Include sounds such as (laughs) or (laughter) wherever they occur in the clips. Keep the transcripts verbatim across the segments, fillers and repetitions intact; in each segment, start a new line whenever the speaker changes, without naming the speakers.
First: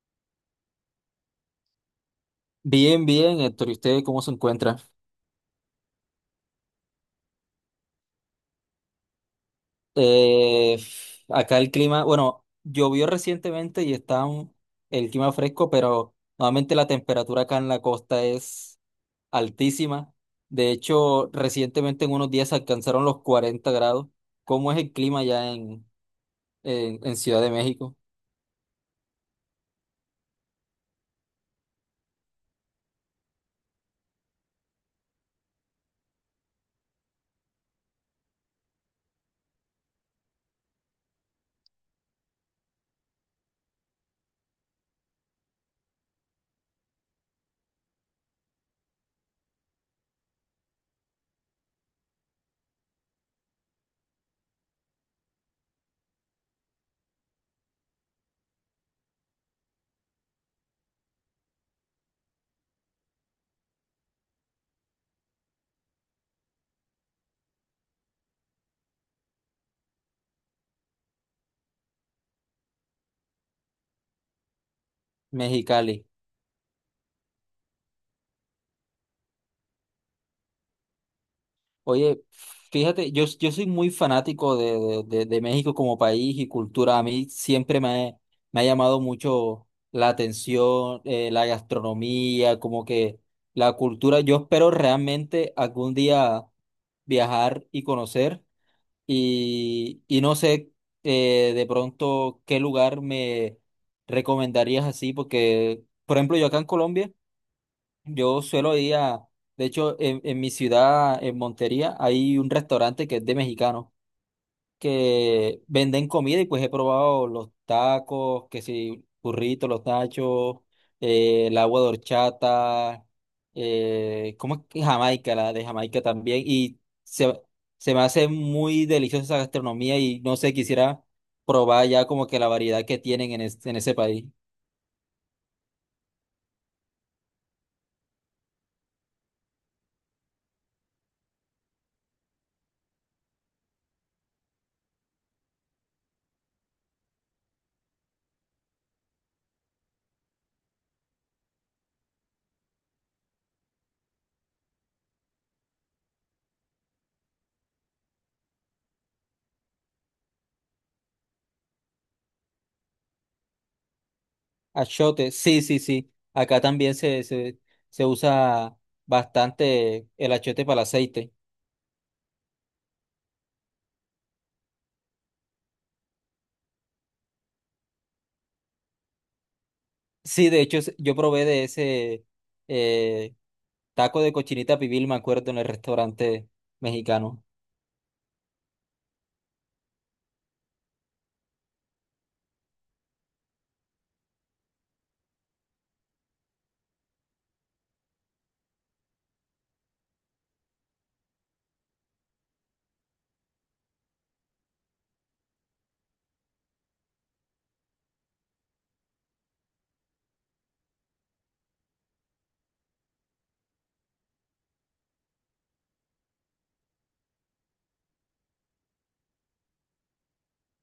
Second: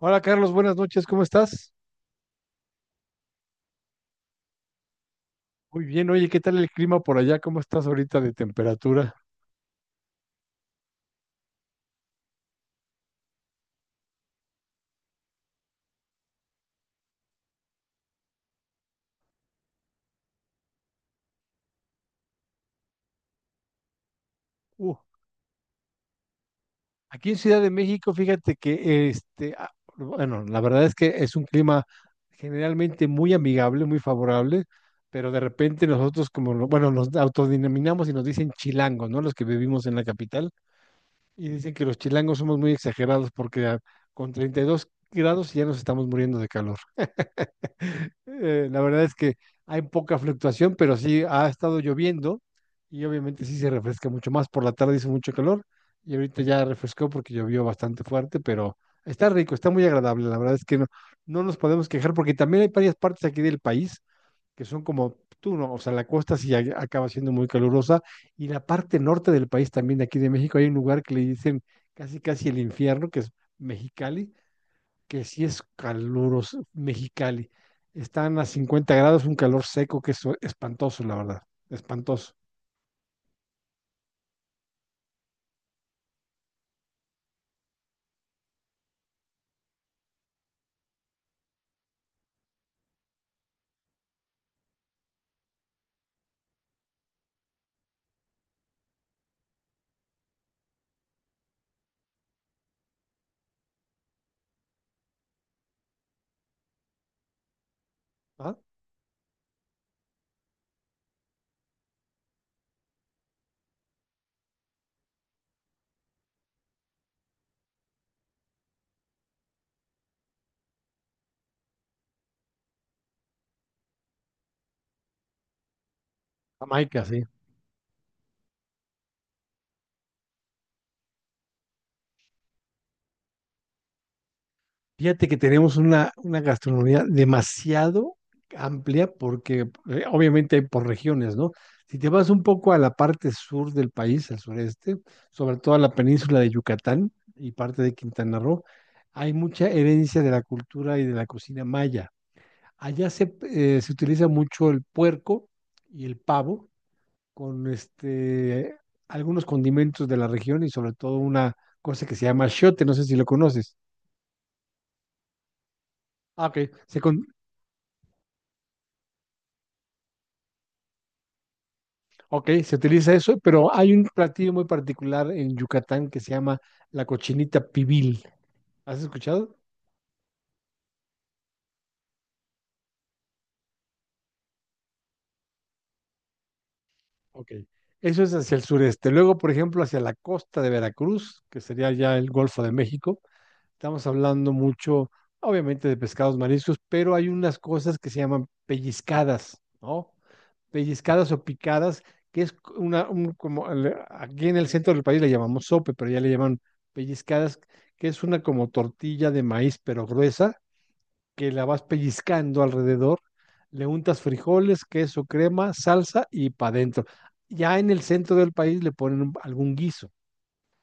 Hola Carlos, buenas noches, ¿cómo estás?
Bien, bien, Héctor. ¿Y usted cómo se encuentra?
Muy bien, oye, ¿qué tal el clima por allá? ¿Cómo estás ahorita de temperatura?
Eh, acá el clima, bueno, llovió recientemente y está un- el clima fresco, pero nuevamente la temperatura acá en la costa es altísima. De hecho, recientemente en unos días alcanzaron los cuarenta grados. ¿Cómo es el
Uh,
clima ya en, en, en
Aquí en
Ciudad de
Ciudad de
México,
México, fíjate que este, ah, bueno, la verdad es que es un clima generalmente muy amigable, muy favorable, pero de repente nosotros como, lo- bueno, nos autodenominamos y nos dicen chilangos, ¿no? Los que vivimos en la capital, y dicen que los chilangos somos muy exagerados porque ah, con treinta y dos grados ya nos estamos muriendo de calor. Eh, la verdad es que hay poca fluctuación, pero sí ha estado lloviendo y obviamente sí se refresca mucho más. Por la tarde hizo mucho calor y ahorita ya refrescó porque llovió bastante fuerte, pero está rico, está muy agradable. La verdad es que no, no nos podemos quejar porque también hay varias partes aquí del país que son como tú, ¿no? O sea, la costa sí a- acaba siendo muy calurosa y la parte norte del país también de aquí de México hay un lugar que le dicen casi casi el infierno, que es Mexicali, que sí es
Mexicali?
caluroso, Mexicali. Están a cincuenta grados, un calor seco que es espantoso, la verdad,
Oye,
espantoso.
fíjate, yo, yo soy muy fanático de, de, de- de México como país y cultura. A mí siempre me, ha- me ha llamado mucho la atención, eh, la gastronomía, como que la cultura. Yo espero realmente algún día viajar y conocer y, y no sé, eh, de pronto qué lugar me recomendarías, así, porque, por ejemplo, yo acá en Colombia. Yo
¿Ah?
suelo ir a, de hecho, en, en mi ciudad, en Montería, hay un restaurante que es de mexicanos que venden comida y pues he probado los tacos, que si burritos, los nachos, eh, el agua de horchata, eh, ¿cómo es que Jamaica, la de Jamaica también? Y
Jamaica, sí.
se, se me hace muy deliciosa esa gastronomía y no sé, quisiera probar ya como que la variedad que tienen en, es- en ese país.
Fíjate que tenemos una, una gastronomía demasiado amplia porque eh, obviamente hay por regiones, ¿no? Si te vas un poco a la parte sur del país, al sureste, sobre todo a la península de Yucatán y parte de Quintana Roo, hay mucha herencia de la cultura y de la cocina maya. Allá se, eh, se utiliza mucho el puerco y el pavo con este, algunos condimentos de la región y sobre todo una cosa que se llama achiote, no sé si lo conoces.
Achote, sí, sí, sí.
Ah, ok,
Acá también
se,
se,
con-
se, se usa bastante el achote para el aceite.
ok, se utiliza eso, pero hay un platillo muy particular en Yucatán que se llama la cochinita pibil. ¿Has escuchado?
Sí, de hecho, es- yo probé de ese, eh, taco de cochinita pibil, me acuerdo, en el restaurante mexicano.
Ok, eso es hacia el sureste. Luego, por ejemplo, hacia la costa de Veracruz, que sería ya el Golfo de México. Estamos hablando mucho, obviamente, de pescados mariscos, pero hay unas cosas que se llaman pellizcadas, ¿no? Pellizcadas o picadas, que es una, un- como al- aquí en el centro del país le llamamos sope, pero ya le llaman pellizcadas, que es una como tortilla de maíz, pero gruesa, que la vas pellizcando alrededor, le untas frijoles, queso, crema, salsa y para adentro. Ya en el centro del país le ponen un- algún guiso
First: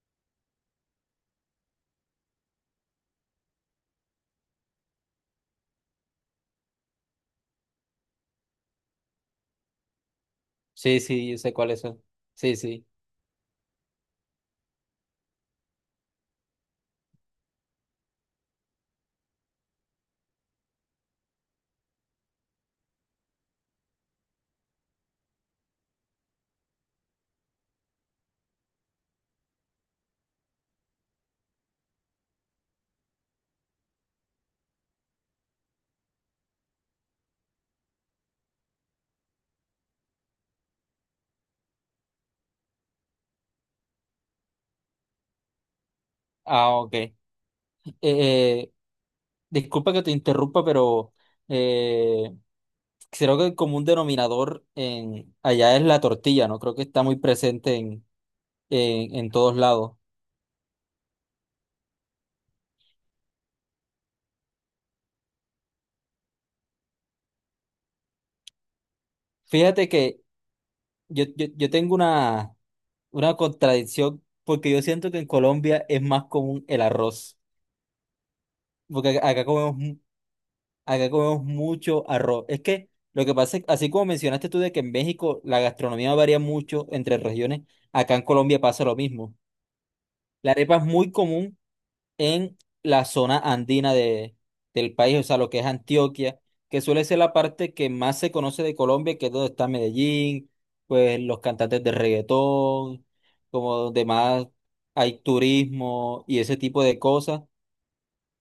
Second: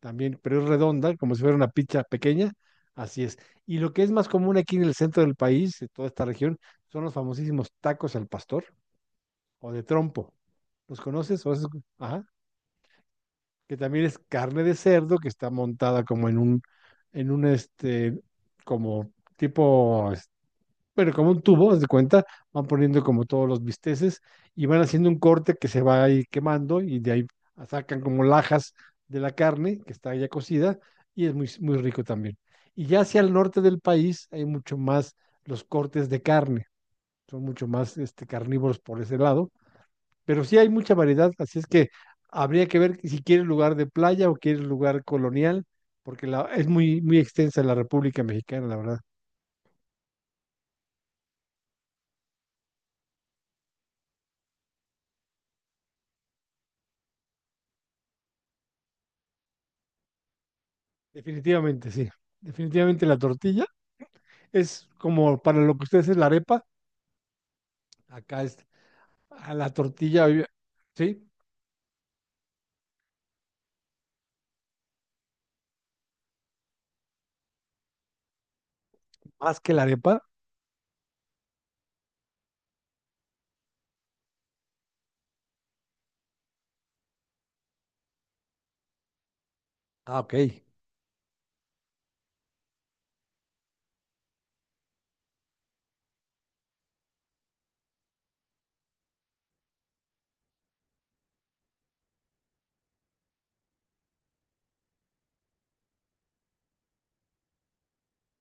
también, pero es redonda, como si fuera una pizza pequeña. Así es. Y lo que es más común aquí en el centro del país, de toda esta región, son los famosísimos tacos al pastor o de trompo.
Sí,
¿Los
sí, yo
conoces? ¿O
sé
has
cuál
escu-
es.
Ajá.
Sí, sí.
Que también es carne de cerdo que está montada como en un, en un este, como tipo pero como un tubo, haz de cuenta, van poniendo como todos los bisteces y van haciendo un corte que se va ahí quemando y de ahí sacan como lajas de la carne que está ya cocida y es muy, muy rico también. Y ya hacia el norte del país hay mucho más los cortes de carne, son mucho más este, carnívoros por ese lado, pero sí hay mucha variedad, así es que habría que ver si quieres lugar de playa o quieres lugar colonial, porque la, es
Ah, ok.
muy,
Eh,
muy extensa la República Mexicana,
eh,
la verdad.
disculpa que te interrumpa, pero eh, creo que el común denominador, en, allá, es la tortilla, ¿no? Creo que está muy presente en, en, en todos lados.
Definitivamente, sí. Definitivamente la tortilla es como para lo que ustedes es la arepa. Acá es a la
Fíjate que
tortilla, obvia-
Yo,
¿sí?
yo, yo tengo una, una contradicción porque yo siento que en Colombia es más común el arroz, porque acá acá
Más que
comemos,
la
mu-
arepa.
acá comemos mucho arroz. Es que lo que pasa es, así como mencionaste tú, de que en México la gastronomía varía mucho entre regiones, acá en Colombia pasa lo mismo.
Ah, ok.
La arepa es muy común en la zona andina de, del país, o sea, lo que es Antioquia, que suele ser la parte que más se conoce de Colombia, que es donde está Medellín, pues los cantantes de reggaetón, como donde más hay turismo y ese tipo de cosas.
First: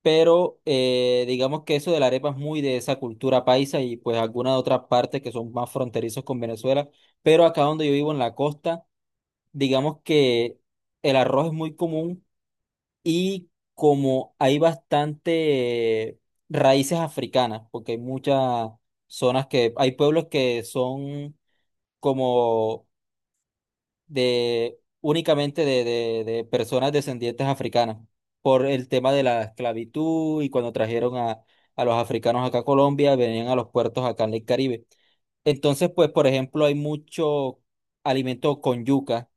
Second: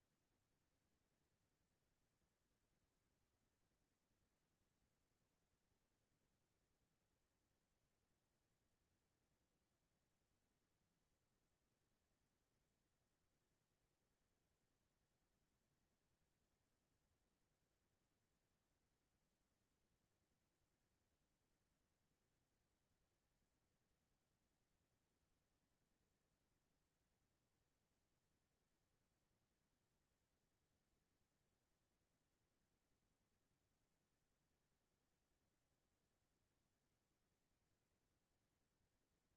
Pero eh, digamos que eso de la arepa es muy de esa cultura paisa y pues algunas otras partes que son más fronterizos con Venezuela. Pero acá, donde yo vivo, en la costa, digamos que el arroz es muy común, y como hay bastante raíces africanas, porque hay muchas zonas que, hay pueblos que son como de únicamente, de, de- de personas descendientes africanas, por el tema de la esclavitud, y cuando trajeron a, a los africanos acá a Colombia, venían a los puertos acá en el Caribe. Entonces, pues, por ejemplo, hay mucho alimento con yuca,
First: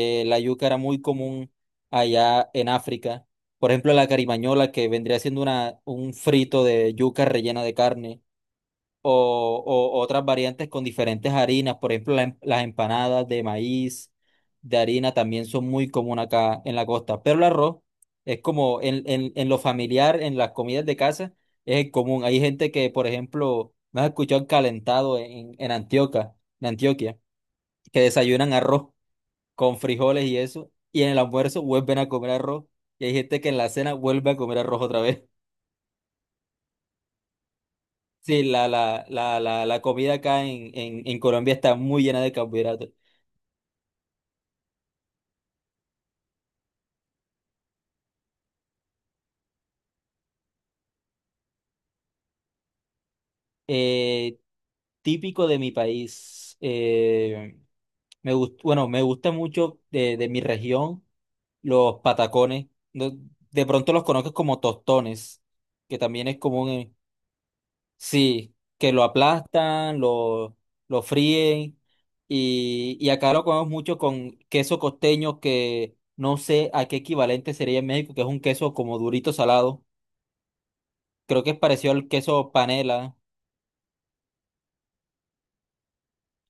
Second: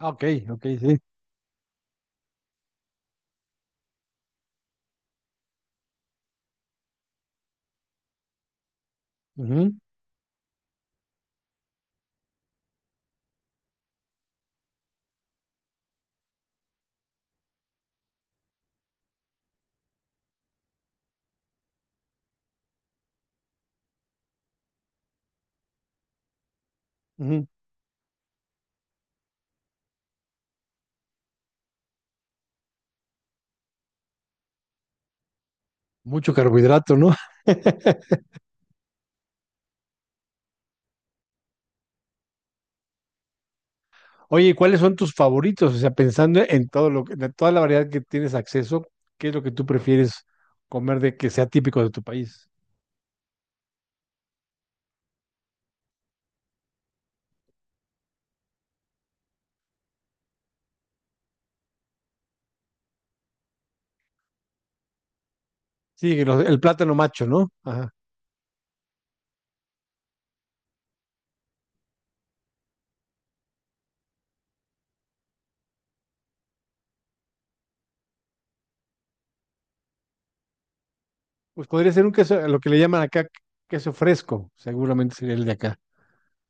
Ah, ok,
la
ok,
yuca era
sí.
muy común allá en África. Por ejemplo, la carimañola, que vendría siendo una, un frito de yuca rellena de carne, o,
Ujú,
o otras variantes con diferentes harinas. Por ejemplo, la em- las empanadas de maíz, de harina, también son muy comunes acá en la costa. Pero el arroz es como en, en, en lo familiar, en las comidas de casa, es el común. Hay gente que, por ejemplo, me has escuchado, el calentado en, en Antioquia, en Antioquia,
ujú.
que desayunan arroz con frijoles y eso, y en el almuerzo vuelven a comer arroz, y hay gente que en la cena vuelve a comer arroz otra vez. (laughs)
Mucho carbohidrato, ¿no? (laughs)
Sí, la, la, la, la, la comida acá en, en, en Colombia está muy llena de carbohidratos.
Oye, ¿y ¿cuáles son tus favoritos? O sea, pensando en todo lo que, de toda la variedad que tienes acceso, ¿qué es lo que tú prefieres comer de que sea típico de tu país?
Eh, típico de mi país, eh, me gust- bueno, me gusta mucho de, de mi región los patacones. No- de pronto los conozco como tostones, que
Sí, que
también es
los- el plátano
común.
macho, ¿no? Ajá.
Sí, que lo aplastan, lo, lo fríen, y, y acá lo comemos mucho con queso costeño, que no sé a qué equivalente sería en México, que es un queso como durito, salado. Creo que es
Pues podría
parecido
ser
al
un queso,
queso
lo que le llaman
panela.
acá queso fresco, seguramente sería el de acá.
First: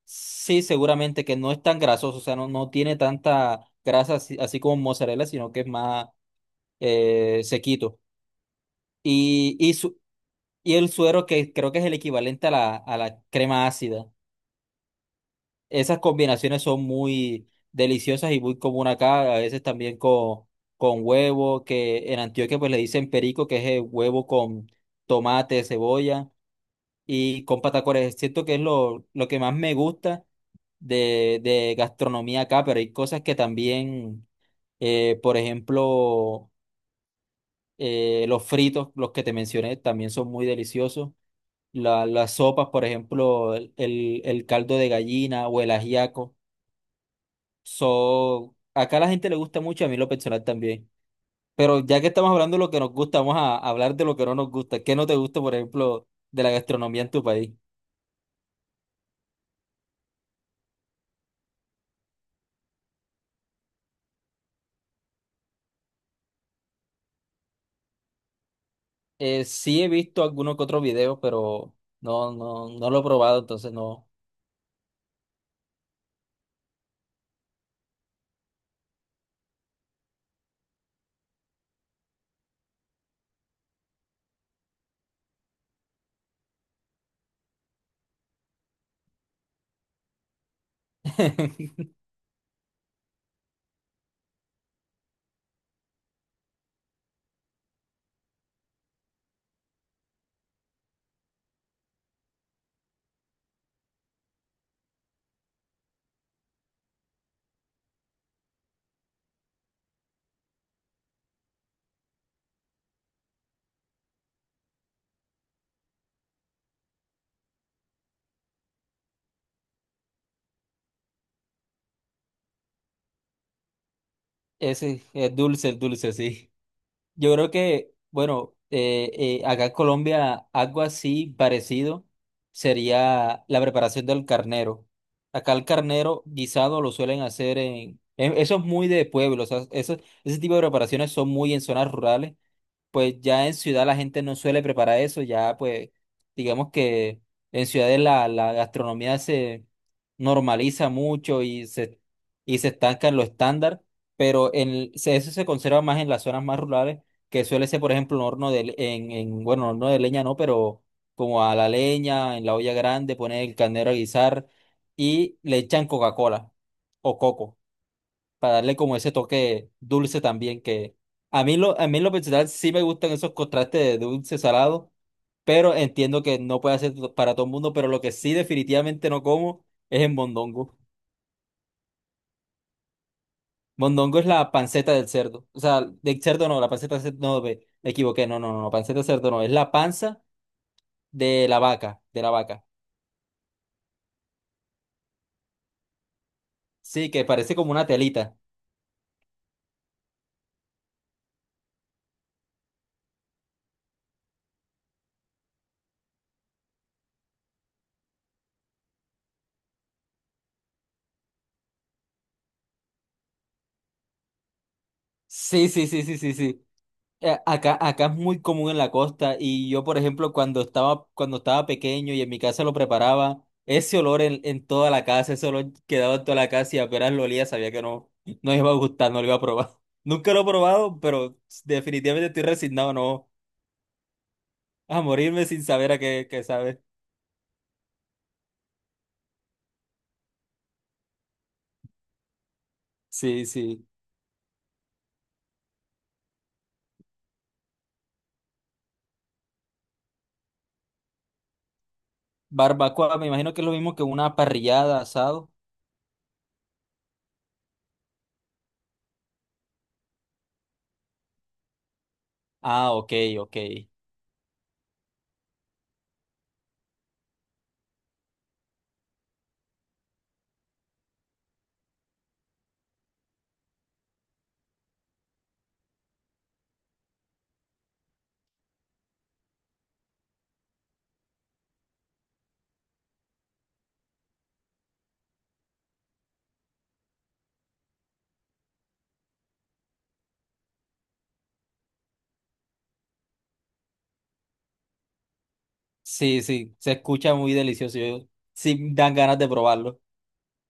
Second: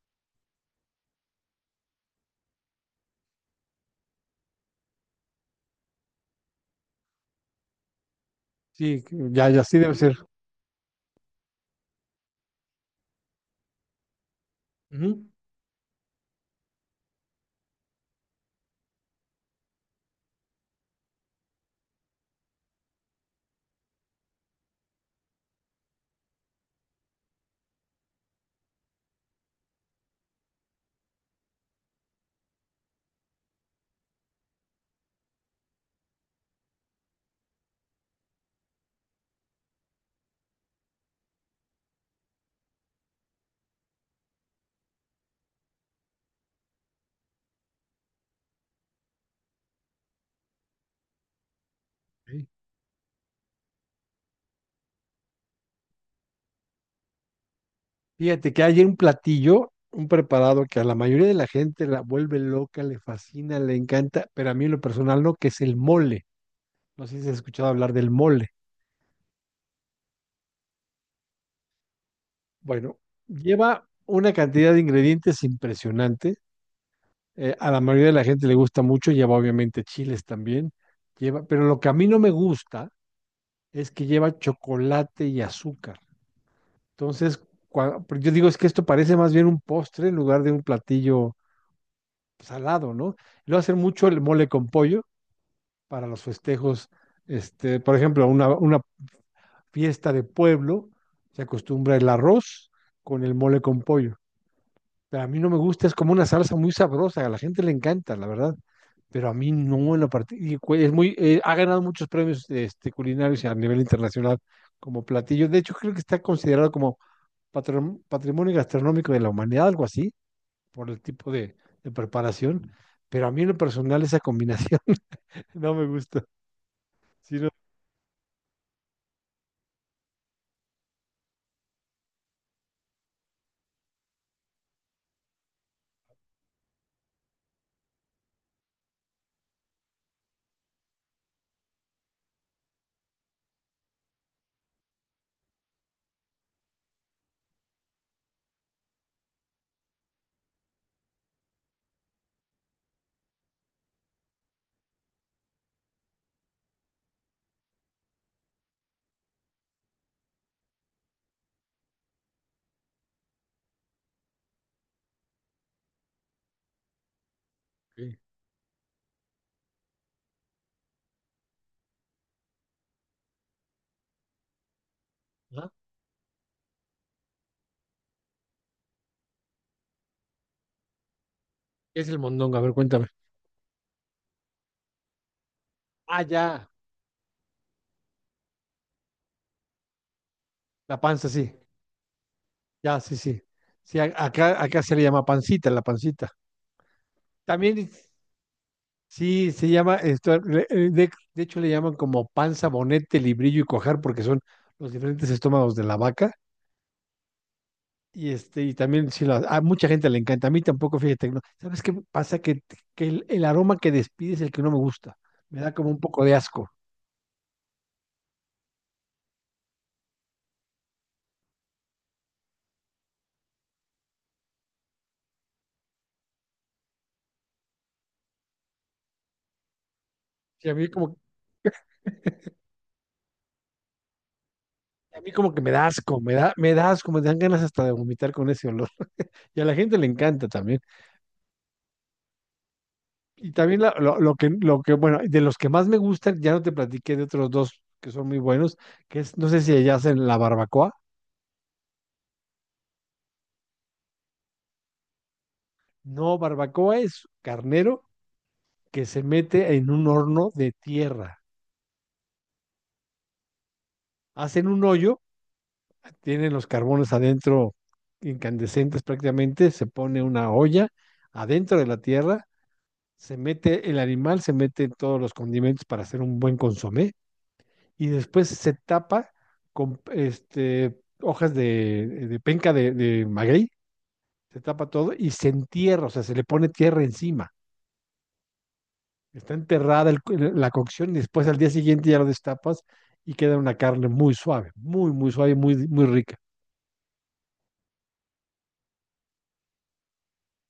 Sí, seguramente, que no es tan grasoso, o sea, no, no tiene tanta grasa así, así como mozzarella, sino que es más, eh, sequito.
Sí, ya,
Y,
ya
y,
sí debe
su-
ser.
y el suero, que creo que es el equivalente a la, a la crema ácida.
Ujú.
Esas combinaciones son muy deliciosas y muy común acá, a veces también con, con huevo, que en Antioquia pues le dicen perico, que es el huevo con tomate, cebolla y con patacones. Siento que es lo, lo que más me gusta de, de gastronomía acá, pero hay cosas que también, eh, por ejemplo, eh, los fritos, los que te mencioné, también son muy deliciosos. La- las sopas, por ejemplo, el, el el caldo de gallina o el ajiaco. So, acá a la gente le gusta mucho, a mí en lo personal también. Pero ya que estamos
Ok.
hablando de lo que nos gusta, vamos a hablar de lo que no nos gusta. ¿Qué no te gusta, por ejemplo, de la gastronomía en tu país?
Fíjate que hay un platillo, un preparado que a la mayoría de la gente la vuelve loca, le fascina, le encanta, pero a mí en lo personal no, que es el mole. No sé si has escuchado hablar del mole.
Eh, sí he visto algunos que otros videos, pero no, no, no
Bueno,
lo he probado, entonces
lleva
no.
una cantidad de ingredientes impresionante. Eh, a la mayoría de la gente le gusta mucho, lleva obviamente chiles también. Lleva, pero lo que a mí no me gusta es que lleva chocolate y azúcar. Entonces, cua- porque yo digo, es que esto parece más bien un postre en lugar de un platillo
(laughs)
salado, ¿no? Luego hacer mucho el mole con pollo para los festejos, este, por ejemplo, una, una fiesta de pueblo se acostumbra el arroz con el mole con pollo. Pero a mí no me gusta, es como una salsa muy sabrosa, a la gente le encanta, la verdad. Pero a mí no en la parte, y cu- es muy, eh, ha ganado muchos premios este, culinarios a nivel internacional como platillo. De hecho, creo que está considerado como patram- patrimonio gastronómico de la humanidad, algo así, por el tipo de, de preparación. Pero a mí en lo personal esa combinación
Ese es dulce,
no
el
me
dulce,
gusta.
sí. Yo
Sí, no.
creo que, bueno, eh, eh, acá en Colombia algo así parecido sería la preparación del carnero. Acá el carnero guisado lo suelen hacer en... en- Eso es muy de pueblo, o sea, eso- ese tipo de preparaciones son muy en zonas rurales, pues ya en ciudad la gente no suele preparar eso, ya pues digamos que en ciudades la, la gastronomía se normaliza mucho, y se, y se estanca en lo estándar, pero en, se- eso se conserva más en las zonas más rurales, que suele ser, por ejemplo, un horno de, le- en, en, bueno, horno de leña, no, pero como a la leña, en la olla grande, poner el carnero a guisar y le echan Coca-Cola o coco
Ok.
para darle como ese toque dulce también, que a mí lo, a mí, en lo personal, sí me gustan esos contrastes de dulce salado,
Ajá.
pero entiendo que no puede ser to- para todo el mundo, pero lo que sí definitivamente no como es en mondongo.
¿Qué es el mondongo? A ver, cuéntame.
Mondongo es la panceta del cerdo, o sea, del
Ah,
cerdo no,
ya.
la panceta del cerdo no, ve, me equivoqué, no, no, no, no, panceta del cerdo no, es la panza
La panza,
de
sí.
la vaca, de la vaca.
Ya, sí, sí. Sí, a- acá, acá se le llama pancita, la pancita.
Sí, que parece como
También,
una
es-
telita.
sí, se llama, esto, le- eh, de, de hecho le llaman como panza, bonete, librillo y cojar, porque son los diferentes estómagos de la vaca. Y este, y también sí, la- a mucha gente le encanta. A mí tampoco, fíjate, no. ¿Sabes qué pasa? Que, que el, el aroma que despide es el que no me gusta. Me
Sí,
da
sí,
como un
sí, sí,
poco
sí,
de
sí.
asco.
Eh, Acá, acá es muy común en la costa, y yo, por ejemplo, cuando estaba, cuando estaba pequeño y en mi casa lo preparaba, ese olor en, en toda la casa, ese olor quedaba en toda la casa, y apenas lo olía sabía que no, no iba a gustar, no lo iba a probar. (laughs) Nunca lo he
Sí, a mí
probado,
como
pero definitivamente estoy resignado, no, a
a mí
morirme
como que
sin
me da
saber a
asco,
qué,
me
qué
da, me
sabe.
da asco, me dan ganas hasta de vomitar con ese olor. Y a la gente le encanta también.
Sí,
Y también
sí.
la- lo, lo que, lo que, bueno, de los que más me gustan, ya no te platiqué de otros dos que son muy buenos, que es, no sé si allá hacen la barbacoa.
Barbacoa, me imagino que es lo mismo que una parrillada, asado.
No, barbacoa es carnero que se mete en un horno de tierra.
Ah, ok, ok.
Hacen un hoyo, tienen los carbones adentro incandescentes prácticamente, se pone una olla adentro de la tierra, se mete el animal, se mete todos los condimentos para hacer un buen consomé y después se tapa con este, hojas de, de penca de, de, maguey, se tapa todo y se entierra, o sea, se le pone tierra encima. Está enterrada el, la cocción y después al día siguiente ya lo destapas y queda una carne muy suave, muy, muy suave, muy, muy rica.
Sí, sí, se escucha muy delicioso. Yo, sí, dan ganas de probarlo,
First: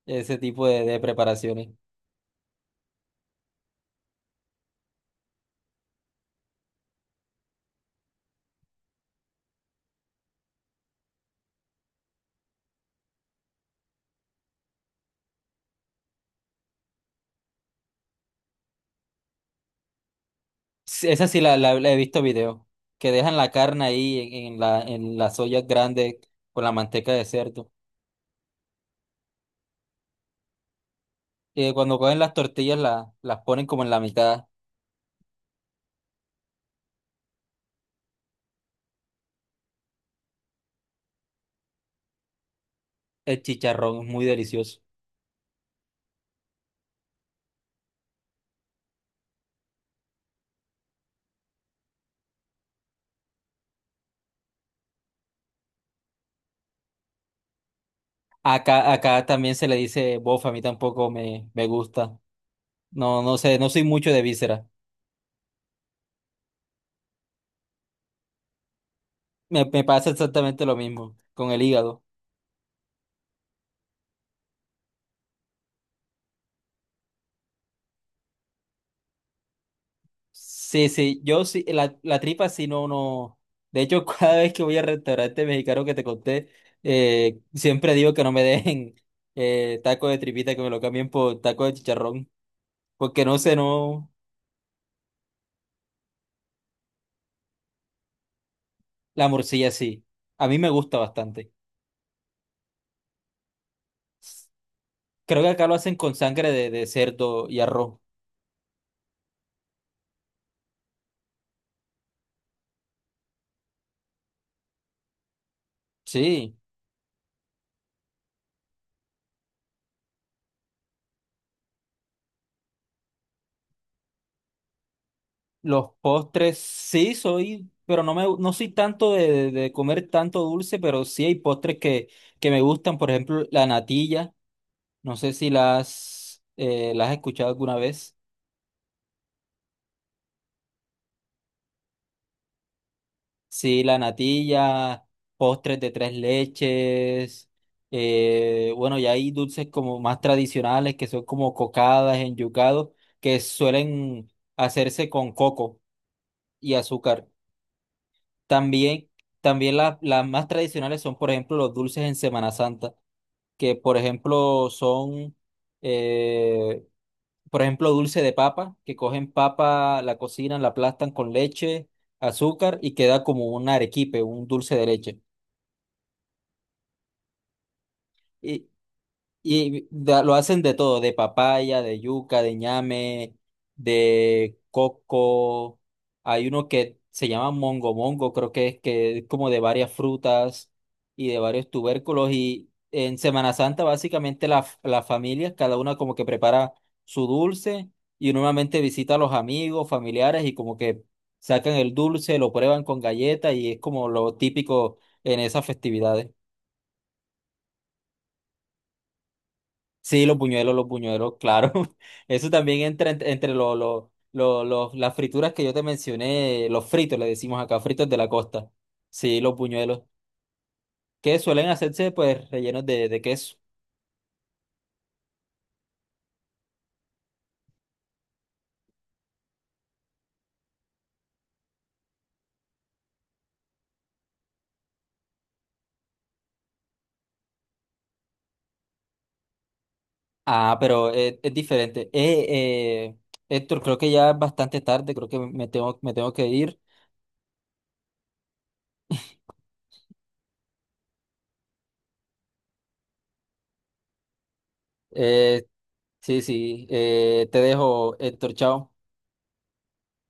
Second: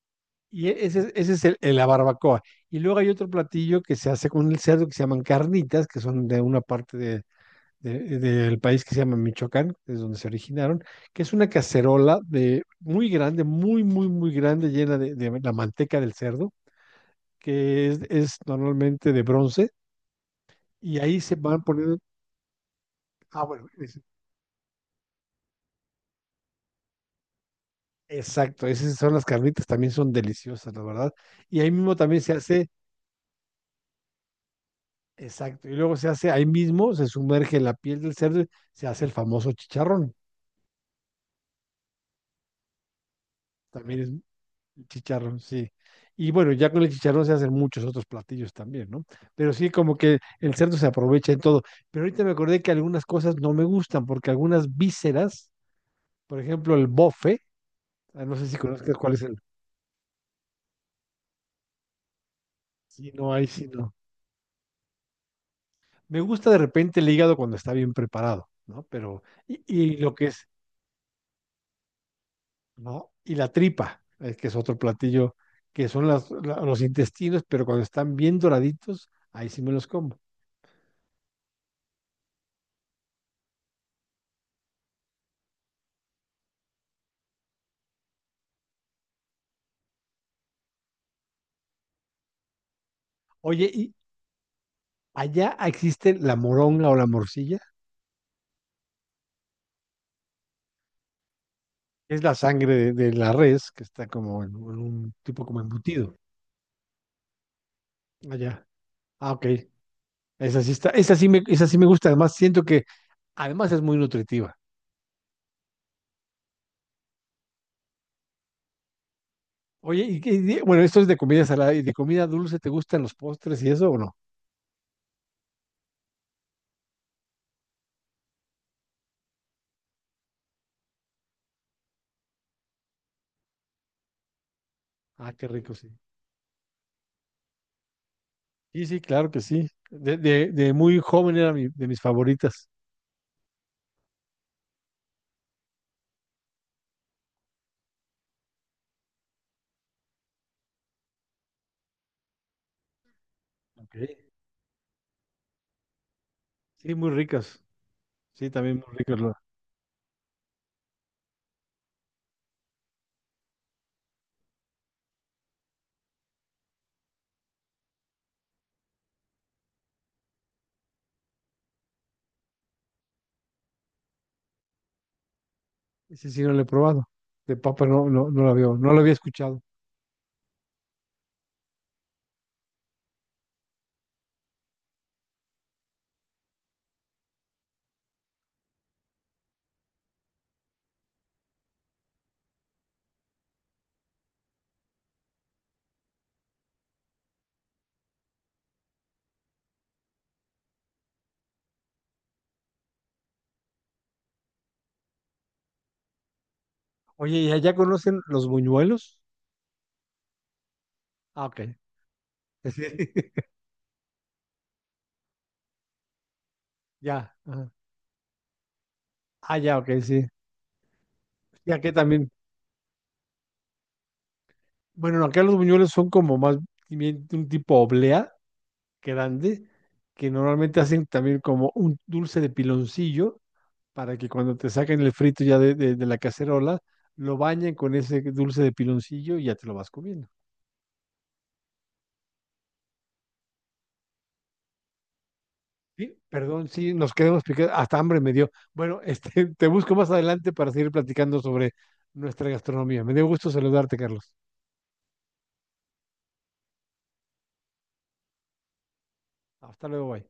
ese tipo
Y
de,
e,
de
ese, ese es el,
preparaciones.
la barbacoa. Y luego hay otro platillo que se hace con el cerdo que se llaman carnitas, que son de una parte de, de- del país que se llama Michoacán, es donde se originaron, que es una cacerola de muy grande, muy, muy, muy grande, llena de, de la manteca del cerdo, que es, es normalmente de bronce, y
Sí.
ahí
Esa
se
sí la,
van
la- la he
poniendo,
visto, video. Que dejan
ah,
la
bueno,
carne
es-
ahí en, en la, en las ollas grandes con la manteca de cerdo.
exacto, esas son las carnitas, también son deliciosas, la verdad, y
Y
ahí
que
mismo
cuando cogen
también se
las
hace,
tortillas la- las ponen como en la mitad.
exacto, y luego se hace, ahí mismo se sumerge la piel del cerdo, y se hace el famoso chicharrón,
El
también
chicharrón es muy
es
delicioso.
chicharrón, sí. Y bueno, ya con el chicharrón se hacen muchos otros platillos también, ¿no? Pero sí, como que el cerdo se aprovecha en todo. Pero ahorita me acordé que algunas cosas no me gustan, porque algunas vísceras, por ejemplo, el bofe, ah, no sé si
Acá,
conozcas cuál es
acá
el.
también se le dice bofa, a mí tampoco me, me gusta.
Sí,
No,
no,
no
ahí
sé,
sí
no soy
no.
mucho de víscera.
Me gusta de repente el hígado cuando está bien preparado, ¿no? Pero, y,
Me, me
y
pasa
lo que es,
exactamente lo mismo con el hígado.
¿no? Y la tripa, eh, que es otro platillo, que son las, la- los intestinos, pero cuando están bien doraditos, ahí sí me los como.
Sí, sí, yo sí, la, la tripa, sí, no, no. De hecho, (laughs) cada vez que voy al restaurante mexicano que te conté, eh, siempre digo que no me dejen (laughs) eh, taco de tripita, que me lo cambien por taco de chicharrón, porque no sé,
Oye, y,
no,
allá existe la moronga o la morcilla,
la morcilla sí. A mí me gusta bastante.
es la sangre de, de la res que está como en, en un
Creo
tipo
que
como
acá lo hacen con
embutido.
sangre de, de cerdo y arroz.
Allá. Ah, ok. Esa sí está, esa sí me, esa sí me gusta. Además, siento que además es muy nutritiva.
Sí,
Oye, y, qué- y- bueno, esto es de comida salada y de comida dulce, ¿te gustan los postres y eso o no?
los postres sí soy, pero no me, no soy tanto de, de de comer tanto dulce, pero sí hay postres que, que me gustan, por ejemplo, la natilla. No sé
Ah, qué
si
rico, sí.
las, eh, las has escuchado alguna vez.
Sí, sí, claro que sí. De, de, de muy joven era mi- de mis favoritas.
Sí, la natilla, postres de tres leches. eh, bueno, ya hay dulces como más tradicionales, que son como cocadas, enyucados, que
Ok.
suelen hacerse con coco y
Sí, muy
azúcar.
ricas. Sí, también muy
También,
ricas. lo-
también la- las más tradicionales son, por ejemplo, los dulces en Semana Santa, que por ejemplo son, eh, por ejemplo, dulce de papa, que cogen papa, la cocinan, la aplastan con leche, azúcar, y queda como un arequipe, un dulce de leche.
Ese sí no lo he probado. De papa no, no, no lo había,
Y
no lo había escuchado.
Y da- lo hacen de todo, de papaya, de yuca, de ñame, de coco. Hay uno que se llama mongo mongo, creo que es que es como de varias frutas y de varios tubérculos. Y en Semana Santa básicamente la- las familias, cada una como que prepara su dulce, y normalmente visita a los amigos, familiares, y como que sacan el dulce, lo prueban con galleta, y es como lo típico en esas festividades.
Oye, ¿y allá conocen los buñuelos?
Sí, los buñuelos, los buñuelos,
Ah, ok.
claro. (laughs) Eso también
Sí,
entra, ent-
(laughs)
entre, lo- lo- lo- lo- las frituras que yo te mencioné, los fritos, le
ya.
decimos
Ajá.
acá, fritos de la costa. Sí, los
Ah, ya, ok,
buñuelos,
sí.
que suelen
Y aquí
hacerse
también.
pues rellenos de, de queso.
Bueno, acá los buñuelos son como más bien un tipo oblea grande, que normalmente hacen también como un dulce de piloncillo para que cuando te saquen el frito ya de, de de la cacerola, lo bañen con ese dulce de piloncillo y ya te lo vas comiendo.
Ah, pero es, es, diferente. Eh, eh, Héctor, creo que ya es bastante tarde, creo que me tengo, me
Sí,
tengo que
perdón,
ir.
sí, nos quedamos picados. Hasta hambre me dio. Bueno, (laughs) este, te busco más adelante para seguir platicando sobre nuestra gastronomía. Me dio gusto saludarte, Carlos.
Eh, sí, sí, eh, te dejo, Héctor, chao.
Hasta luego, bye.